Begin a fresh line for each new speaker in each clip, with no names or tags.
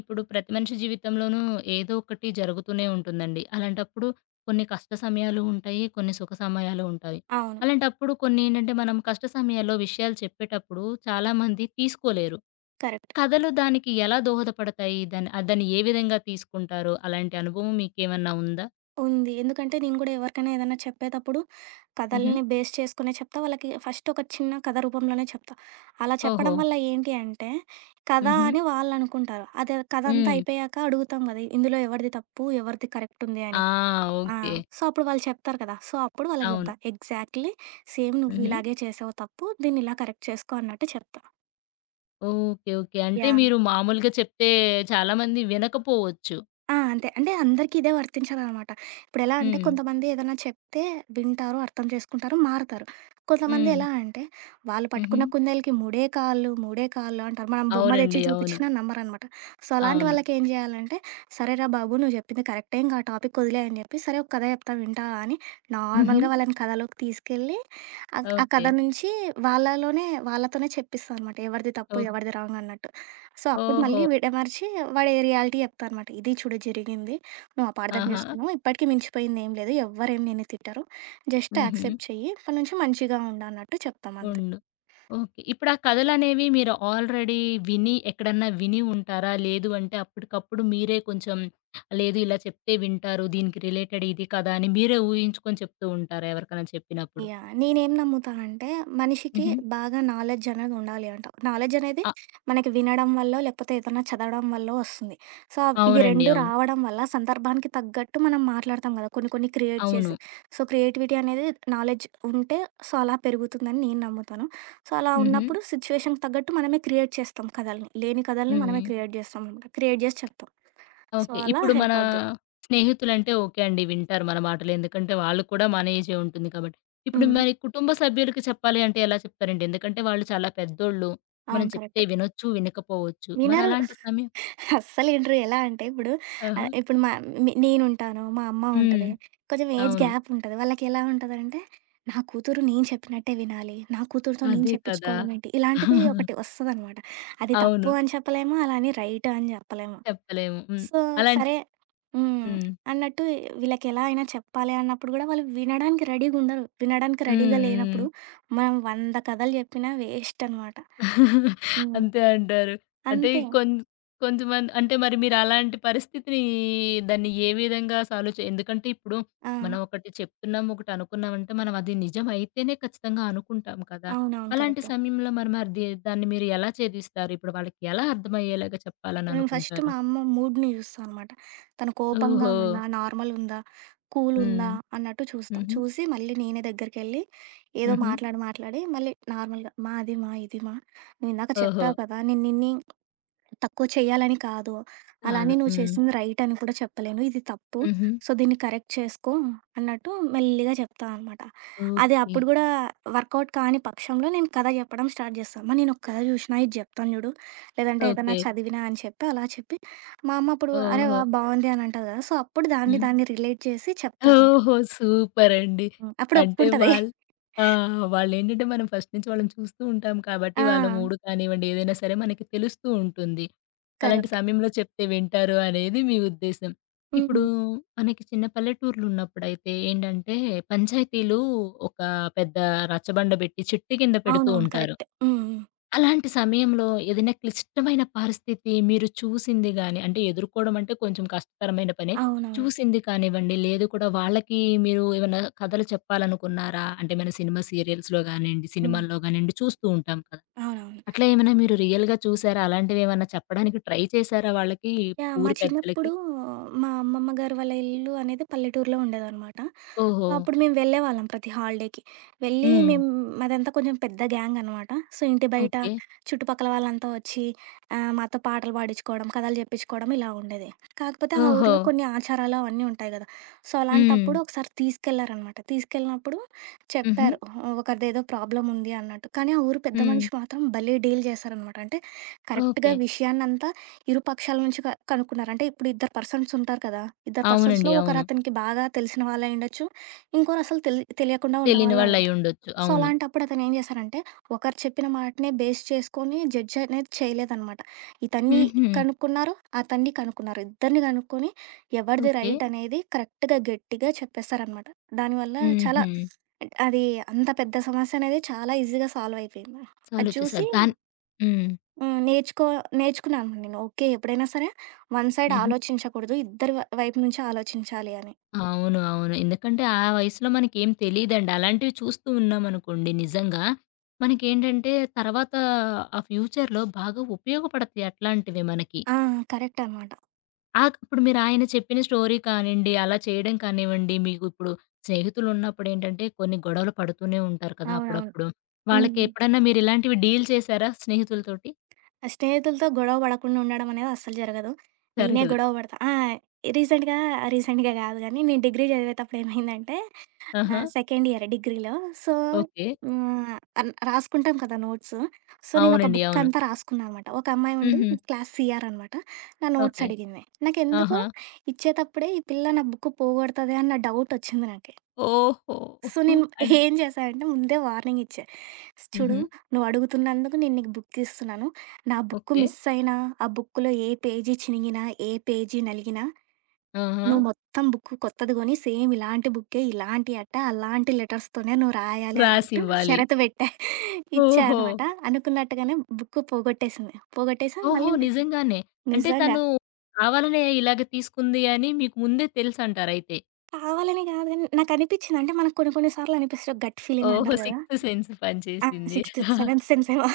ఇప్పుడు ప్రతి మనిషి జీవితంలోనూ ఏదో ఒకటి జరుగుతూనే ఉంటుందండి. అలాంటప్పుడు కొన్ని కష్ట సమయాలు ఉంటాయి. కొన్ని సుఖ సమయాలు ఉంటాయి.
అవును.
అలాంటప్పుడు కొన్ని ఏంటంటే మనం కష్ట సమయాల్లో విషయాలు చెప్పేటప్పుడు చాలామంది తీసుకోలేరు.
కరెక్ట్.
కథలు దానికి ఎలా దోహదపడతాయి? దాన్ని దాన్ని ఏ విధంగా తీసుకుంటారు? అలాంటి అనుభవం మీకేమన్నా ఉందా?
ఉంది. ఎందుకంటే నేను గూడా ఎవరికైనా ఏదన్నా చెప్పేతప్పుడు
హుహు.
కథల్ని బేస్ చేసుకునే చెప్తా. వాళ్ళకి ఫస్ట్ ఒక చిన్న కథ రూపంలోనే చెప్తా. అలా
ఓహో!
చెప్పడం వల్ల ఏంటి అంటే, కథ
హుహు.
అని వాళ్ళనుకుంటారు. అదే కథ అంతా
హ్మ్.
అయిపోయాక అడుగుతాం గదా! ఇందులో ఎవరిది తప్పు, ఎవరిది కరెక్ట్ ఉంది
ఆ!
అని. ఆ!
ఓకే.
సో, అప్పుడు వాళ్ళు చెప్తారు కదా! సో, అప్పుడు వాళ్ళకి
అవును.
జెప్తా. ఎగ్జాక్ట్‌లీ సేమ్ నువ్వు
హుహు.
ఇలాగే చేసావు తప్పు. దీన్ని ఇలా కరెక్ట్ చేసుకో అన్నట్టు చెప్తా.
ఓకే. ఓకే. అంటే
యాహ్!
మీరు మామూలుగా చెప్తే చాలామంది వినకపోవచ్చు.
ఆ! అంతే. అంటే అందరికీ ఇదే వర్తించదనమాట. ఇప్పుడెలా అంటే
హ్మ్.
కొంతమంది ఏదన్నా చెప్తే వింటారు, అర్థం చేసుకుంటారు, మారతారు. కొంతమంది
హ్మ్.
ఎలా అంటే వాళ్ళు
హుహు.
పట్టుకున్న కుందేలుకి మూడే కాళ్ళు, మూడే కాళ్ళు అంటారు. మనం బొమ్మ తెచ్చి
అవునండి. అవును.
చూపించినా నమ్మరనమాట. సో, అలాంటి
అవును.
వాళ్ళకేం జేయాలంటే, "సరేరా బాబు నువ్వు చెప్పింది కరెక్టే ఇంక ఆ టాపిక్ ఒదిలేయి" అని చెప్పి, "సరే ఒక కథ చెప్తా వింటావా" అని
హుహు.
నార్మల్‌గా వాళ్ళని కథలోకి తీసుకెళ్ళి ఆ ఆ
ఓకే.
కథ నుంచి వాళ్ళలోనే వాళ్ళతోనే చెప్పిస్తా అనమాట. ఎవరిది తప్పు,
ఓహ్!
ఎవరిది రాంగ్ అన్నట్టు. సో, అప్పుడు
ఓహో!
మళ్ళీ విడమర్చి వాడు రియాలిటీ చెప్తాడనమాట. ఇది చూడు జరిగింది. నువ్వు అపార్థం
ఆహా!
చేసుకున్నావు. ఇప్పటికి మించిపోయిందేం లేదు. ఎవ్వరేం నిన్ను తిట్టరు. జస్ట్
హుహు.
యాక్సెప్ట్ చెయ్యి. ఇప్పటి నుంచి మంచిగా ఉండు అన్నట్టు చెప్తాం అంతే.
ఉండు. ఓకే. ఇప్పుడు ఆ కథలనేవి మీరు ఆల్రెడీ విని ఎక్కడన్నా విని ఉంటారా? లేదు అంటే అప్పటికప్పుడు మీరే కొంచెం లేదు ఇలా చెప్తే వింటారు. దీనికి రిలేటెడ్ ఇది కదా! అని మీరే ఊహించుకొని చెప్తూ ఉంటారా ఎవరికైనా చెప్పినప్పుడు?
యాహ్! నేనేం నమ్ముతానంటే, మనిషికి
హుహు.
బాగా నాలెడ్జ్ అనేది ఉండాలి అంట. నాలెడ్జ్ అనేది
అ
మనకి వినడం వల్లో, లేకపోతే ఏదన్నా చదవడం వల్లో వస్తుంది. సో, ఇవి
అవునండి.
2
అవును.
రావడం వల్ల సందర్భానికి తగ్గట్టు మనం మాట్లాడతాం గదా! కొన్ని కొన్ని క్రియేట్
అవును.
చేసి. సో, క్రియేటివిటీ అనేది నాలెడ్జ్ ఉంటే సో, అలా పెరుగుతుందని నేను నమ్ముతాను. సో, అలా
హుహు.
ఉన్నప్పుడు సిచ్యువేషన్‌కి తగ్గట్టు మనమే క్రియేట్ చేస్తాం కథల్ని. లేని కథల్ని
హ్మ్.
మనమే క్రియేట్ చేస్తాం. అనమాట, క్రియేట్ చేసి చెప్తాం. So,
okay.
అలా
ఇప్పుడు మన
హెల్ప్ అవుద్ది.
స్నేహితులంటే ఓకే అండి. వింటారు మన మాటలు. ఎందుకంటే వాళ్ళు కూడా మన ఏజే ఉంటుంది కాబట్టి. ఇప్పుడు
హ్మ్.
మరి కుటుంబ సభ్యులకి చెప్పాలి అంటే ఎలా చెప్తారండి? ఎందుకంటే వాళ్ళు చాలా పెద్దోళ్ళు. మనం
అవును.
చెప్తే
కరెక్ట్.
వినొచ్చు, వినకపోవచ్చు. మరి
వినరు
అలాంటి సమయం
అస్సలినరు. ఎలా అంటే ఇప్పుడు
ఆహా!
ఇప్పుడు మా నే నేనుంటాను, మా అమ్మ
హ్మ్.
ఉంటది. కొంచెం ఏజ్
అవును.
గ్యాప్ ఉంటది. వాళ్ళకెలా ఉంటదంటే, నా కూతురు నేను చెప్పినట్టే వినాలి. నా కూతురుతో నేను
అదే కదా!
చెప్పించుకోవడం ఏంటి? ఇలాంటిది ఒకటి వస్తదనమాట. అది
అవును.
తప్పు అని చెప్పలేము. అలా అని రైట్ అని చెప్పలేము.
చెప్పలేము. హ్మ్.
సో,
అలాంటి
సరే హ్మ్.
హ్మ్.
అన్నట్టు వీళ్ళకెలా అయినా చెప్పాలి అన్నప్పుడు గూడా వాళ్ళు వినడానికి రెడీగుండరు. వినడానికి
హ్మ్.
రెడీగా లేనప్పుడు
హ్మ్.
మనం 100 కథలు చెప్పినా వేస్ట్ అనమాట. హ్మ్.
అంతే అంటారు. అంటే
అంతే.
కొం కొంతమంది అంటే మరి మీరు అలాంటి పరిస్థితిని దాన్ని ఏ విధంగా సాల్వ్ చే ఎందుకంటే ఇప్పుడు
ఆ!
మనం ఒకటి చెప్తున్నాం, ఒకటి అనుకున్నామంటే మనం అది నిజం అయితేనే ఖచ్చితంగా అనుకుంటాం కదా!
అవునవును.
అలాంటి
కరెక్ట్.
సమయంలో మరి మరి ది దాన్ని మీరు ఎలా ఛేదిస్తారు? ఇప్పుడు వాళ్ళకి ఎలా అర్థమయ్యేలాగా చెప్పాలని
నేను ఫస్ట్
అనుకుంటారు?
మా అమ్మ మూడ్‌ని చూస్తా అనమాట. తను కోపంగా
ఓహో!
ఉందా? నార్మల్ ఉందా? కూల్ ఉందా?
హ్మ్.
అన్నట్టు చూస్తా.
హుహు.
చూసి మళ్ళీ నేనే దగ్గరికెళ్ళి ఏదో
హుహు.
మాట్లాడి, మాట్లాడి మళ్ళీ నార్మల్‌గా మా అది మా, ఇది మా నువ్వు ఇందాక
ఓహో!
చెప్పావు కదా! నేను నిన్ని తక్కువ చేయాలని కాదు.
కాదు.
అలానే నువ్వు
హ్మ్.
చేసింది రైట్ అని కూడా చెప్పలేను. ఇది తప్పు.
హుహు.
సో, దీన్ని కరెక్ట్ చేసుకో అన్నట్టు మెల్లిగా చెప్తా అనమాట. అది
ఓకే.
అప్పుడు గూడా వర్కౌట్ కాని పక్షంలో నేను కథ చెప్పడం స్టార్ట్ చేస్తా. అమ్మ నేనొక కథ చూషినా ఇది చెప్తాను జూడు. లేదంటే ఏదన్నా
ఓకే.
చదివినా అని చెప్పి అలా చెప్పి మా అమ్మ అప్పుడు అరే
ఓహో!
వాహ్! బావుంది అని అంటది కదా! సో, అప్పుడు దాన్ని
హ్మ్.
దాన్ని రిలేట్ చేసి చెప్తాను.
ఓహో! సూపరండి.
హ్మ్. అప్పుడు
అంటే
ఒప్పుకుంటది.
వాళ్ ఆ! వాళ్ళేంటంటే మనం ఫస్ట్ నుంచి వాళ్ళని చూస్తూ ఉంటాం కాబట్టి
ఆ!
వాళ్ళ మూడ్ కానివ్వండి, ఏదైనా సరే మనకి తెలుస్తూ ఉంటుంది. అలాంటి
కరెక్ట్.
సమయంలో చెప్తే వింటారు అనేది మీ ఉద్దేశ్యం.
హ్మ్.
ఇప్పుడు మనకి చిన్న పల్లెటూర్లున్నప్పుడైతే ఏంటంటే పంచాయతీలు ఒక పెద్ద రచ్చబండ పెట్టి చెట్టు కింద పెడుతూ
అవునవును.
ఉంటారు.
కరెక్టే. హ్మ్. హ్మ్.
అలాంటి సమయంలో ఏదైనా క్లిష్టమైన పరిస్థితి మీరు చూసింది గాని, అంటే ఎదుర్కోవడం అంటే కొంచెం కష్టతరమైన పనే.
అవునవును.
చూసింది కానివ్వండి, లేదు కూడా వాళ్ళకి మీరు ఏమన్నా కథలు చెప్పాలనుకున్నారా? అంటే మన సినిమా సీరియల్స్‌లో గానియండి,
హ్మ్.
సినిమాల్లో గానియండి చూస్తూ ఉంటాం కదా!
అవునవును.
అట్లా ఏమైనా మీరు రియల్‌గా చూసారా? అలాంటివేమన్నా చెప్పడానికి ట్రై చేసారా వాళ్ళకి,
యాహ్! మా
ఊరు పెద్దలకి?
చిన్నప్పుడు మా అమ్మమ్మ గారు వాళ్ళ ఇల్లు అనేది పల్లెటూరులో ఉండేదనమాట.
ఓహో!
అప్పుడు మేము వెళ్ళేవాళ్ళం ప్రతి హాలిడేకి. వెళ్ళి
హ్మ్.
మేము మాదంతా కొంచెం పెద్ద గ్యాంగ్ అనమాట. సో, ఇంటి బయట
ఓకే.
చుట్టుపక్కల వాళ్ళంతా వచ్చి మాతో పాటలు పాడించుకోవడం, కథలు చెప్పించుకోవడం ఇలా ఉండేది. కాకపోతే ఆ ఆ!
ఓహో!
ఊర్లో కొన్ని ఆచారాలు అవన్నీ ఉంటాయి కదా! సో,
హ్మ్.
అలాంటప్పుడు ఒకసారి తీసుకెళ్లారనమాట. తీసుకెళ్ళినప్పుడు
హుహు.
చెప్పారు ఒకరిదేదో ప్రాబ్లమ్ ఉంది అన్నట్టు. కానీ ఆ ఊరు పెద్ద
హ్మ్.
మనిషి మాత్రం భలే డీల్ చేశారనమాట. అంటే కరెక్ట్‌గా
ఓకే.
విషయాన్నంతా ఇరు పక్షాల నుంచి కనుక్కున్నారు. అంటే ఇప్పుడు ఇద్దరు పర్సన్స్ ఉంటారు కదా! ఇద్దరు
అవునండి.
పర్సన్స్‌లో
అవును.
ఒకరతనికి బాగా తెలిసిన వాళ్ళయుండొచ్చు. ఇంకోరసలు తెలియకుండా
తెలియని
ఉండేవాళ్ళయి
వాళ్ళయ్యుండొచ్చు.
సో,
అవును.
అలాంటప్పుడు అతనేం చేశారంటే, ఒకరు చెప్పిన మాటనే బేస్ చేసుకొని జడ్జ్ అనేది చేయలేదనమాట. ఇతన్ని
హుహు.
కనుక్కున్నారు, అతన్ని కనుక్కున్నారు. ఇద్దరిని కనుక్కొని ఎవరిది
ఓకే.
రైట్ అనేది కరెక్ట్‌గా గట్టిగా చెప్పేసారనమాట. దానివల్ల చాలా
హుహు.
అది అంత పెద్ద సమస్య అనేది చాలా ఈజీగా సాల్వ్ అయిపోయింది. అది
చాలొచ్చేసారు.
చూసి
హ్మ్.
హ్మ్. నేర్చుకున్నాను నేను. ఓకే. ఎప్పుడైనా సరే వన్ సైడ్
హుహు.
ఆలోచించకూడదు. ఇద్దరి వైపు నుంచి ఆలోచించాలి అని.
అవును. అవును. ఎందుకంటే ఆ వయసులో మనకేం తెలీదండి. అలాంటివి చూస్తూ ఉన్నామనుకోండి నిజంగా, మనకేంటంటే తర్వాత ఆ ఫ్యూచర్‌లో బాగా ఉపయోగపడతాయి అట్లాంటివి మనకి.
ఆ! కరెక్ట్ అనమాట.
ఇప్పుడు మీరు ఆయన చెప్పిన స్టోరీ కానివ్వండి, అలా చేయడం కానివ్వండి, మీకు ఇప్పుడు స్నేహితులున్నప్పుడేంటంటే కొన్ని గొడవలు పడుతూనే ఉంటారు కదా!
అవునవును.
అప్పుడప్పుడు.
హ్మ్.
వాళ్ళకెప్పుడన్నా మీరిలాంటివి డీల్ చేసారా స్నేహితులతోటి?
స్నేహితులతో గొడవ పడకుండా ఉండడం అనేది అస్సలు జరగదు. నేనే
జరగదు.
గొడవ పడతా. ఆ! రీసెంట్‌గా రీసెంట్‌గా కాదు గానీ, నేను డిగ్రీ చదివేటప్పుడు ఏమైందంటే ఆ!
ఆహా!
సెకండ్ ఇయరే డిగ్రీలో. So,
okay.
హ్మ్. రాసుకుంటాం కదా నోట్స్. సో, నేనొక
అవునండి.
బుక్
అవును.
అంతా రాసుకున్నా అనమాట. ఒక అమ్మాయి ఉండి
హుహు.
క్లాస్ సీఆర్ అనమాట. నా నోట్స్
ఓకే.
అడిగింది. నాకెందుకో
ఆహా!
ఇచ్చేటప్పుడే ఈ పిల్ల నా బుక్ పోగొడతదే అన్న డౌటొచ్చింది నాకి.
ఓహో!
సో, నేను
అన్
ఏం చేశా అంటే ముందే వార్నింగ్ ఇచ్చా. చూడు
హుహు.
నువ్వు అడుగుతున్నందుకు నేను నీకు బుక్ ఇస్తున్నాను. నా బుక్
ఓకే.
మిస్ అయినా, ఆ బుక్‌లో ఏ పేజీ చినిగినా, ఏ పేజీ నలిగినా
ఆహా!
నువ్వు మొత్తం బుక్కు కొత్తది కొని సేమ్ ఇలాంటి బుక్కే, ఇలాంటి అట్ట, అలాంటి లెటర్స్‌తోనే నువ్వు రాయాలి అన్నట్టు
రాసివ్వాలి.
షరతు పెట్టా. ఇచ్చా
ఓహో!
అనమాట. అనుకున్నట్టుగానే బుక్కు పోగొట్టేసింది. పోగొట్టేసి
ఓహో!
మళ్ళీ
నిజంగానే. అంటే
నిజంగా.
తను కావాలనే ఇలాగ తీసుకుంది అని మీకు ముందే తెలుసంటారయితే.
కావాలని కాదు గానీ నాకనిపిచ్చింది. అంటే మనకు కొన్ని కొన్ని సార్లు అనిపిస్తది గట్ ఫీలింగ్
ఓహో!
అంటారు కదా!
సిక్స్త్ సెన్స్
ఆ!
పనిచేసింది.
Sixth, seventh సెన్సేమో.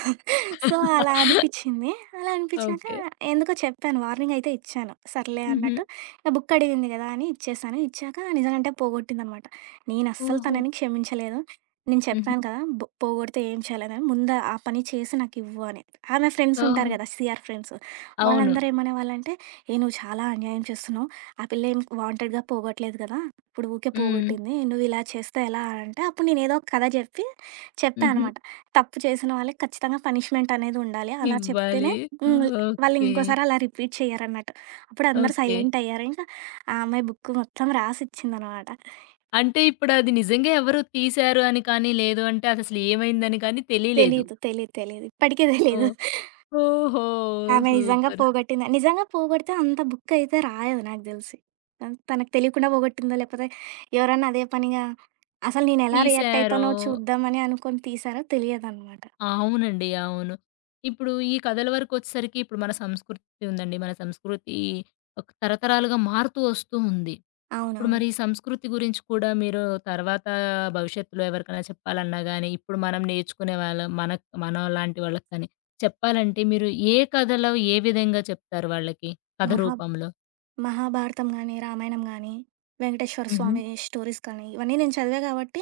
సో, అలా అనిపిచ్చింది. అలా అనిపిచ్చాక
ఓకే.
ఎందుకో చెప్పాను. వార్నింగ్ అయితే ఇచ్చాను. సర్లే
హుహు.
అన్నట్టు. ఇక బుక్ అడిగింది గదా! అని ఇచ్చేశాను. ఇచ్చాక నిజానంటే పోగొట్టిందనమాట. నేనస్సలు
ఓహో!
తనని క్షమించలేదు. నేను
హుహు.
చెప్పాను కదా! పోగొడితే ఏం చేయలేదని. ముందు ఆ పని చేసి నాకివ్వు అని. ఆమె ఫ్రెండ్స్ ఉంటారు
ఓహో!
గదా! CR friends.
అవును.
వాళ్ళందరూ ఏమనేవాళ్ళంటే, "ఏహ్! నువ్వు చాలా అన్యాయం చేస్తున్నావు. ఆ పిల్ల ఏం వాంటెడ్‌గా పోగొట్టలేదు గదా! ఇప్పుడు ఊకే
హ్మ్.
పోగొట్టింది. నువ్వు ఇలా చేస్తే ఎలా" అంటే అప్పుడు నేనేదో ఒక కథ జెప్పి చెప్పా
హుహు.
అనమాట. తప్పు చేసిన వాళ్ళకి ఖచ్చితంగా పనిష్మెంట్ అనేది ఉండాలి. అలా చెప్తేనే
ఇవ్వాలి.
హ్మ్. వాళ్ళు
ఓకే.
ఇంకోసారి అలా రిపీట్ చెయ్యరన్నట్టు. అప్పుడు అందరూ
ఓకే.
సైలెంట్ అయ్యారు. ఇంకా ఆ అమ్మాయి బుక్ మొత్తం రాసిచ్చిందనమాట.
అంటే ఇప్పుడు అది నిజంగా ఎవరో తీశారు అని కానీ, లేదు అంటే అదసలు ఏమైందని కానీ తెలియలేదు.
తెలీదు, తెలీదు, తెలీదు. ఇప్పటికి తెలీదు.
ఓహ్! ఓహో!
ఆమె నిజంగా
సూపర్.
పోగొట్టిందని. నిజంగా పోగొడితే అంత బుక్ అయితే రాయదు నాకు తెలిసి. హ్మ్. తనకు తెలియకుండా పోగొట్టిందో లేకపోతే ఎవరన్నా అదే పనిగా అసలు నేనెలా రియాక్ట్
తీశారు.
అయితానో చూద్దామని అనుకోని తీశారో తెలియదనమాట.
అవునండి. అవును. ఇప్పుడు ఈ కథల వరకొచ్చేసరికి ఇప్పుడు మన సంస్కృతి ఉందండి. మన సంస్కృతి ఒక తరతరాలుగా మారుతూ వస్తూ ఉంది. ఇప్పుడు
అవునవును.
మరి ఈ సంస్కృతి గురించి కూడా మీరు తర్వాత భవిష్యత్తులో ఎవరికైనా చెప్పాలన్నా గాని, ఇప్పుడు మనం నేర్చుకునే వాళ్ళం మన మనలాంటి వాళ్ళకి కానీ చెప్పాలంటే మీరు ఏ కథలో ఏ విధంగా చెప్తారు వాళ్ళకి? కథ
మహా
రూపంలో?
మహాభారతం గానీ, రామాయణం గానీ, వెంకటేశ్వర
హుహు.
స్వామి స్టోరీస్ కానీ, ఇవన్నీ నేను చదివా కాబట్టి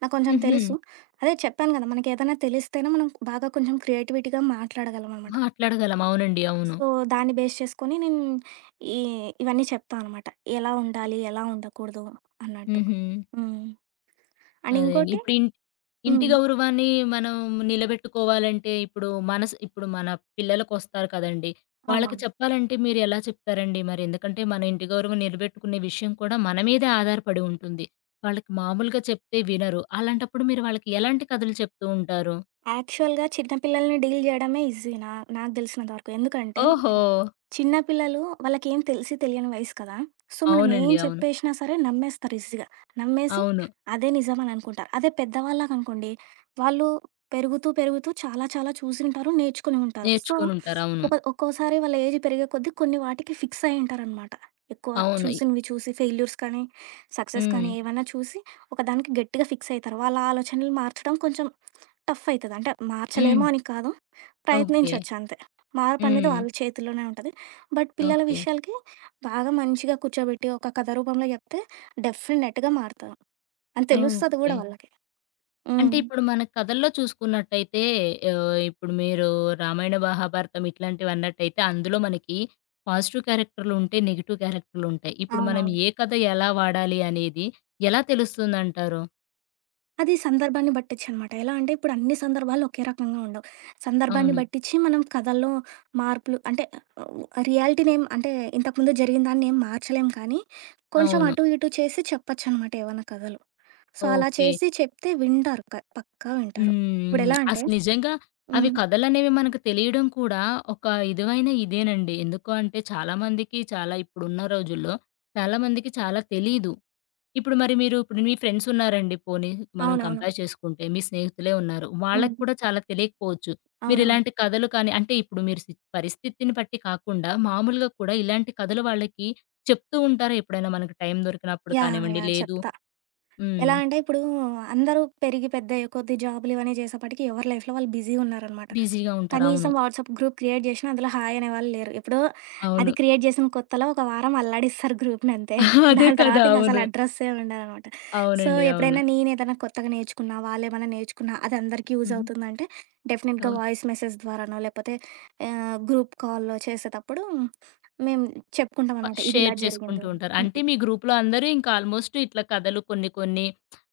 నాకు కొంచెం
హుహు.
తెలుసు. అదే చెప్పాను గదా! మనకేదైనా తెలిస్తేనే మనం బాగా కొంచెం క్రియేటివిటీగా మాట్లాడగలం అనమాట.
మాట్లాడగలం. అవునండి. అవును.
సో, దాన్ని బేస్ చేసుకొని నేను ఈ ఇవన్నీ చెప్తా అనమాట. ఎలా ఉండాలి? ఎలా ఉండకూడదు? అన్నట్టు.
హుహు.
హ్మ్. అండ్
అదే అండి.
ఇంకోటి
ఇప్పుడు ఇంటి
హ్మ్.
గౌరవాన్ని మనం నిలబెట్టుకోవాలంటే, ఇప్పుడు ఇప్పుడు మన పిల్లలకొస్తారు కదండీ! వాళ్ళకి
అవునవును.
చెప్పాలంటే మీరెలా చెప్తారండి మరి? ఎందుకంటే, మన ఇంటి గౌరవం నిలబెట్టుకునే విషయం కూడా మన మీదే ఆధారపడి ఉంటుంది. వాళ్ళకి మామూలుగా చెప్తే వినరు. అలాంటప్పుడు మీరు వాళ్ళకి ఎలాంటి కథలు చెప్తూ ఉంటారు?
యాక్చువల్‌గా చిన్న పిల్లల్ని డీల్ జేయడమే ఈజీ నాకు దెలిసినంత వరకు. ఎందుకంటే
ఓహో!
చిన్న పిల్లలు వాళ్ళకేం తెలియని వయసు కదా! సో, మనం అదే. ఏం
అవునండి. అవును.
చెప్పేసినా సరే నమ్మేస్తారు ఈజీగా. నమ్మేసి
అవును.
అదే నిజం అని అనుకుంటారు. అదే పెద్దవాళ్ళకనుకోండి, వాళ్ళు పెరుగుతూ, పెరుగుతూ చాలా చాలా చూసుంటారు, నేర్చుకుని ఉంటారు. సో,
నేర్చుకొనుంటారు. అవును.
ఒక్కోసారి వాళ్ళ ఏజ్ పెరిగే కొద్దీ కొన్ని వాటికి ఫిక్స్ అయ్యి ఉంటారనమాట. ఎక్కువ
అవును.
చూసినవి చూసి ఫెయిల్యూర్స్ కానీ, సక్సెస్
హ్మ్.
కానీ ఏవైనా చూసి ఒకదానికి గట్టిగా ఫిక్స్ అయితారు. వాళ్ళ ఆలోచనలు మార్చడం కొంచెం టఫ్ అయితది. అంటే
హ్మ్.
మార్చలేము అని కాదు.
ఓకే.
ప్రయత్నించొచ్చు అంతే. మార్పు అనేది
హ్మ్.
వాళ్ళ చేతుల్లోనే ఉంటది. బట్ పిల్లల
ఓకే.
విషయాలకి బాగా మంచిగా కూర్చోబెట్టి ఒక కథ రూపంలో చెప్తే డెఫినెట్‌గా మారుతారు. అని తెలుస్తది
ఓకే.
గూడా వాళ్ళకి. హ్మ్.
అంటే ఇప్పుడు మన కథల్లో చూసుకున్నట్టయితే ఇప్పుడు మీరు 'రామాయణ మహాభారతం' ఇట్లాంటివన్నట్టయితే అందులో మనకి పాజిటివ్ క్యారెక్టర్‌లు ఉంటే, నెగెటివ్ క్యారెక్టర్‌లు ఉంటాయి. ఇప్పుడు మనం
అవునవును.
ఏ కథ ఎలా వాడాలి అనేది ఎలా తెలుస్తుందంటారు?
అది సందర్భాన్ని బట్టిచ్చనమాట. ఎలా అంటే ఇప్పుడు అన్ని సందర్భాలు ఒకే రకంగా ఉండవు. సందర్భాన్ని
అవును.
బట్టిచ్చి మనం కథల్లో మార్పులు అంటే రియాలిటీనేం అంటే ఇంతకుముందు జరిగిన దాన్నేం మార్చలేం కానీ, కొంచెం
అవును.
అటు ఇటు చేసి చెప్పొచ్చనమాట ఏవన్నా కథలు. సో, అలా
ఓకే.
చేసి చెప్తే వింటారు. పక్కా వింటారు.
హ్మ్.
ఇప్పుడెలా అంటే
అసలు నిజంగా అవి
హ్మ్.
కథలనేవి మనకు తెలియడం కూడా ఒక ఇదివైన ఇదేనండి. ఎందుకు అంటే చాలామందికి చాలా ఇప్పుడున్న రోజుల్లో చాలామందికి చాలా తెలీదు. ఇప్పుడు మరి మీరు ఇప్పుడు మీ ఫ్రెండ్స్ ఉన్నారండి పోనీ మనం
అవునవును.
కంపేర్ చేసుకుంటే. మీ స్నేహితులే ఉన్నారు. వాళ్ళకి
హ్మ్.
కూడా చాలా తెలియకపోవచ్చు.
అవునవును.
మీరిలాంటి కథలు కానీ అంటే ఇప్పుడు మీరు పరిస్థితిని బట్టి కాకుండా మామూలుగా కూడా ఇలాంటి కథలు వాళ్ళకి చెప్తూ ఉంటారా ఎప్పుడైనా మనకు టైం దొరికినప్పుడు
యాహ్!
కానివ్వండి,
యాహ్!
లేదు
చెప్తా.
హ్మ్.
ఎలా అంటే ఇప్పుడు అందరూ పెరిగి పెద్దయ్యే కొద్ది జాబులు ఇవన్నీ చేసేప్పటికి ఎవరి లైఫ్‌లో వాళ్ళు బిజీ ఉన్నారనమాట.
బిజీగా ఉంటారు. అవును.
కనీసం వాట్సాప్ గ్రూప్ క్రియేట్ చేషినా అందులో హాయ్ అనేవాళ్ళు లేరు. ఎప్పుడో అది
అవును.
క్రియేట్ చేసిన కొత్తలో ఒక వారం అల్లాడిస్తారు గ్రూప్‌నంతే.
అదే
దాని తర్వాత
కదా!
ఇంక అసలు
అవును.
అడ్రస్సే ఉండదనమాట. సో,
అవునండి. అవును.
ఎప్పుడైనా నేనేదైనా కొత్తగా నేర్చుకున్నా, వాళ్ళేమన్నా నేర్చుకున్నా అది అందరికీ యూజ్
హుహు.
అవుతుందంటే డెఫినెట్‌గా
ఓహ్!
వాయిస్ మెసేజ్ ద్వారానో, లేపోతే గ్రూప్ కాల్‌లో చేసేటప్పుడు మేము
ప
చెప్పుకుంటామనమాట.
షేర్
ఇదిలా జరిగింది.
చేసుకుంటూ ఉంటారు. అంటే మీ గ్రూప్‌లో అందరూ ఇంకా ఆల్మోస్ట్ ఇట్లా కథలు కొన్ని కొన్ని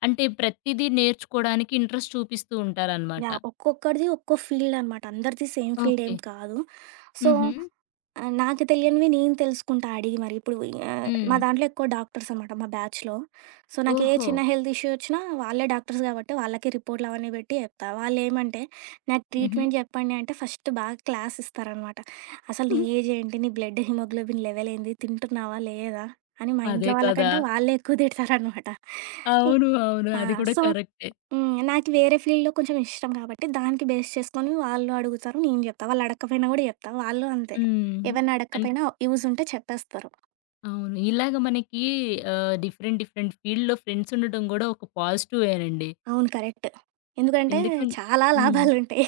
అంటే ప్రతీదీ నేర్చుకోవడానికి ఇంట్రెస్ట్ చూపిస్తూ ఉంటారనమాట.
యాహ్! ఒక్కొక్కడిది ఒక్కో ఫీల్డనమాట. అందరిది సేమ్
ఓకే.
ఫీల్డేం కాదు. సో,
హుహు.
నాకు తెలియనివి నేను తెలుసుకుంటా అడిగి మరి. ఇప్పుడు మా
హ్మ్.
దాంట్లో ఎక్కువ డాక్టర్సనమాట మా బ్యాచ్‌లో. సో, నాకే
ఓహో!
చిన్న హెల్త్ ఇష్యూ ఒచ్చినా వాళ్ళే డాక్టర్స్ కాబట్టి వాళ్ళకి రిపోర్ట్‌లవన్నీ బెట్టి జెప్తా. వాళ్ళేమంటే, నాకు
హుహు.
ట్రీట్మెంట్ జెప్పండి అంటే ఫస్ట్ బాగా క్లాస్ ఇస్తారనమాట. అసలు నీ ఏజేంటి? నీ బ్లడ్ హిమోగ్లోబిన్ లెవెలేంది? తింటున్నావా? లేదా? అని మా
అదే
ఇంట్లో
కదా!
వాళ్ళకంటే వాళ్ళే ఎక్కువ తిడతారనమాట. ఇ
అవును. అవును.
ఆ!
అది కూడా
సో
కరెక్టే.
హ్మ్. నాకు వేరే ఫీల్డ్‌లో కొంచెం ఇష్టం కాబట్టి, దానికి బేస్ చేసుకొని వాళ్ళు అడుగుతారు, నేను జెప్తా. వాళ్ళు అడగకపోయినా గూడా జెప్తా. వాళ్ళు అంతే.
హ్మ్.
ఏవన్నా
అన్
అడగకపోయినా యూజ్ ఉంటే చెప్పేస్తారు.
అవును. ఇలాగ మనకి డిఫరెంట్ డిఫరెంట్ ఫీల్డ్‌లో ఫ్రెండ్స్ ఉండటం కూడా ఒక పాజిటివేనండి.
అవును. కరెక్ట్. ఎందుకంటే
ఎందుకం
చాలా
హ్మ్.
లాభాలుంటాయి.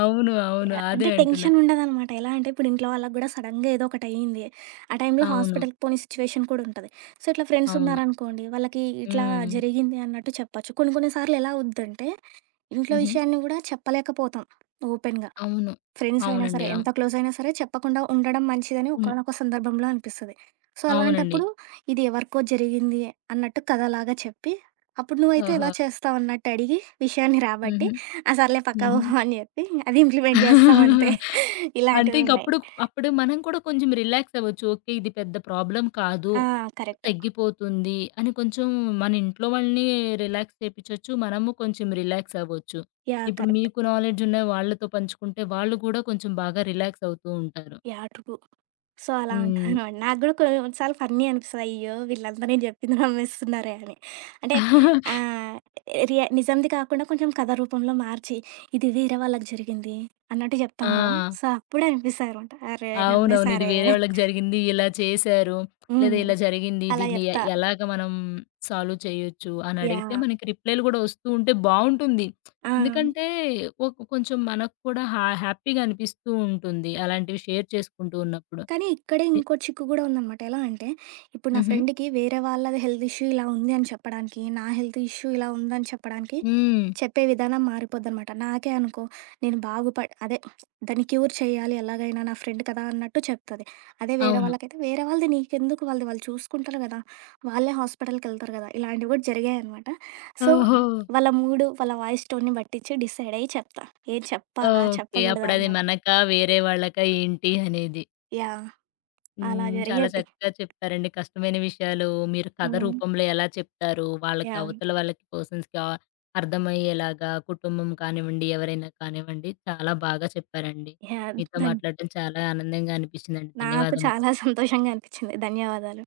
అవును. అవును.
యాహ్!
అదే
అంటే
అంటున్నా.
టెన్షన్ ఉండదనమాట. ఎలా అంటే ఇప్పుడు ఇంట్లో వాళ్ళకి గూడా సడెన్‌గా ఏదో ఒకటయింది. ఆ టైంలో
అవును.
హాస్పిటల్‌కి పోని సిచ్యువేషన్ కూడా ఉంటది. సో, ఇట్లా ఫ్రెండ్స్
అవును.
ఉన్నారనుకోండి, వాళ్ళకి ఇట్లా
హ్మ్.
జరిగింది అన్నట్టు చెప్పొచ్చు. కొన్ని కొన్ని సార్లు ఎలా అవుద్దంటే, ఇంట్లో
హుహు.
విషయాన్ని గూడా చెప్పలేకపోతాం ఓపెన్‌గా.
అవును.
ఫ్రెండ్స్ అయినా సరే,
అవునండి.
ఎంత క్లోజ్ అయినా సరే చెప్పకుండా ఉండడం మంచిదని
హ్మ్.
ఒకానొక సందర్భంలో అనిపిస్తది. సో,
అవునండి.
అలాంటప్పుడు ఇది ఎవరికో జరిగింది అన్నట్టు కథలాగా చెప్పి, అప్పుడు నువ్వైతే ఎలా
ఓహో!
చేస్తావన్నట్టు అడిగి, విషయాన్ని రాబట్టి,
హుహు.
ఆ! సర్లే పక్కా
హుహు.
ఊహ అని చెప్పి అది ఇంప్లిమెంట్ చేస్తాం అంతే.
అంటే ఇంక
ఇలాంటివున్నాయి.
అప్పుడు, అప్పుడు మనం కూడా కొంచెం రిలాక్స్ అవ్వచ్చు. ఓకే. ఇది పెద్ద ప్రాబ్లమ్ కాదు.
ఆ! కరెక్ట్.
తగ్గిపోతుంది అని కొంచెం మన ఇంట్లో వాళ్ళని రిలాక్స్ చేపిచ్చొచ్చు. మనము కొంచెం రిలాక్స్ అవ్వచ్చు.
యాహ్!
ఇప్పుడు
కరెక్ట్.
మీకు నాలెడ్జ్ ఉన్న వాళ్ళతో పంచుకుంటే వాళ్ళు కూడా కొంచెం బాగా రిలాక్స్ అవుతూ ఉంటారు.
యాటుకు. సో, అలా
హ్మ్.
అంటాననమాట. నాకు గూడా కొన్ని కొన్ని సార్లు ఫన్నీ అనిపిస్తది. అయ్యో! వీళ్ళంతా నేను జెప్పింది నమ్మేస్తున్నారే అని. అంటే ఆహ్, నిజంది కాకుండా కొంచెం కథ రూపంలో మార్చి, ఇది వేరే వాళ్ళకి జరిగింది అన్నట్టు
ఆ!
జెప్తాం గదా! అవును. సో, అప్పుడే అనిపిస్తదనమాట. అరే!
అవునవును. ఇది
నమ్మేసారే
వేరే
అర్థమైంది.
వాళ్ళకి జరిగింది. ఇలా చేశారు. లేదా
హ్మ్.
ఇలా జరిగింది.
అలా
దీన్ని
జెప్తా.
ఎలాగ మనం సాల్వ్ చేయొచ్చు అని అడిగితే
యాహ్!
మనకి రిప్లైలు గూడా వస్తూ ఉంటే బావుంటుంది.
ఆ!
ఎందుకంటే ఒక కొంచెం మనకు కూడా హ్యాపీగా అనిపిస్తూ ఉంటుంది. అలాంటివి షేర్ చేసుకుంటూ ఉన్నప్పుడు.
కానీ ఇక్కడే
ఎ
ఇంకో చిక్కు గూడా ఉందనమాట. ఎలా అంటే, ఇప్పుడు నా
హుహు.
ఫ్రెండ్‌కి వేరే వాళ్ళది హెల్త్ ఇష్యూ ఇలా ఉంది అని చెప్పడానికి, నా హెల్త్ ఇష్యూ ఇలా ఉందని చెప్పడానికి
హ్మ్.
చెప్పే విధానం మారిపోద్దనమాట. నాకే అనుకో నేను బాగుపడ్ అదే దాన్ని క్యూర్ చేయాలి ఎలాగైనా నా ఫ్రెండ్ కదా అన్నట్టు చెప్తది. అదే వేరే
అవును.
వాళ్ళకైతే వేరే వాళ్ళది నీకెందుకు వాళ్ళది వాళ్ళు చూసుకుంటారు గదా! వాళ్ళే హాస్పిటల్‌కెళ్తారు గదా! ఇలాంటివి గూడా జరిగాయనమాట. సో,
ఓహో!
వాళ్ళ మూడు, వాళ్ళ వాయిస్ టోన్‌ని బట్టిచ్చి డిసైడ్ అయ్యి చెప్తా. ఏం చెప్పాలా?
ఓకే.
చెప్పకూడదా?
అప్పుడది
అన్నట్టు.
మనకా? వేరే వాళ్ళకా? ఏంటి అనేది.
యాహ్! అలా
హ్మ్. చాలా
జరిగేది.
చక్కగా చెప్పారండి. కష్టమైన విషయాలు మీరు కథ
హ్మ్.
రూపంలో ఎలా చెప్తారు? వాళ్ళకి
యాహ్!
అవతల వాళ్ళకి పర్సన్స్‌కి అర్థమయ్యేలాగా కుటుంబం కానివ్వండి, ఎవరైనా కానివ్వండి, చాలా బాగా చెప్పారండి.
యాహ్!
మీతో
ధన్
మాట్లాడడం చాలా ఆనందంగా అనిపించిందండి.
నాకు
ధన్యవాదములండి.
చాలా సంతోషంగా అనిపిచ్చింది. ధన్యవాదాలు.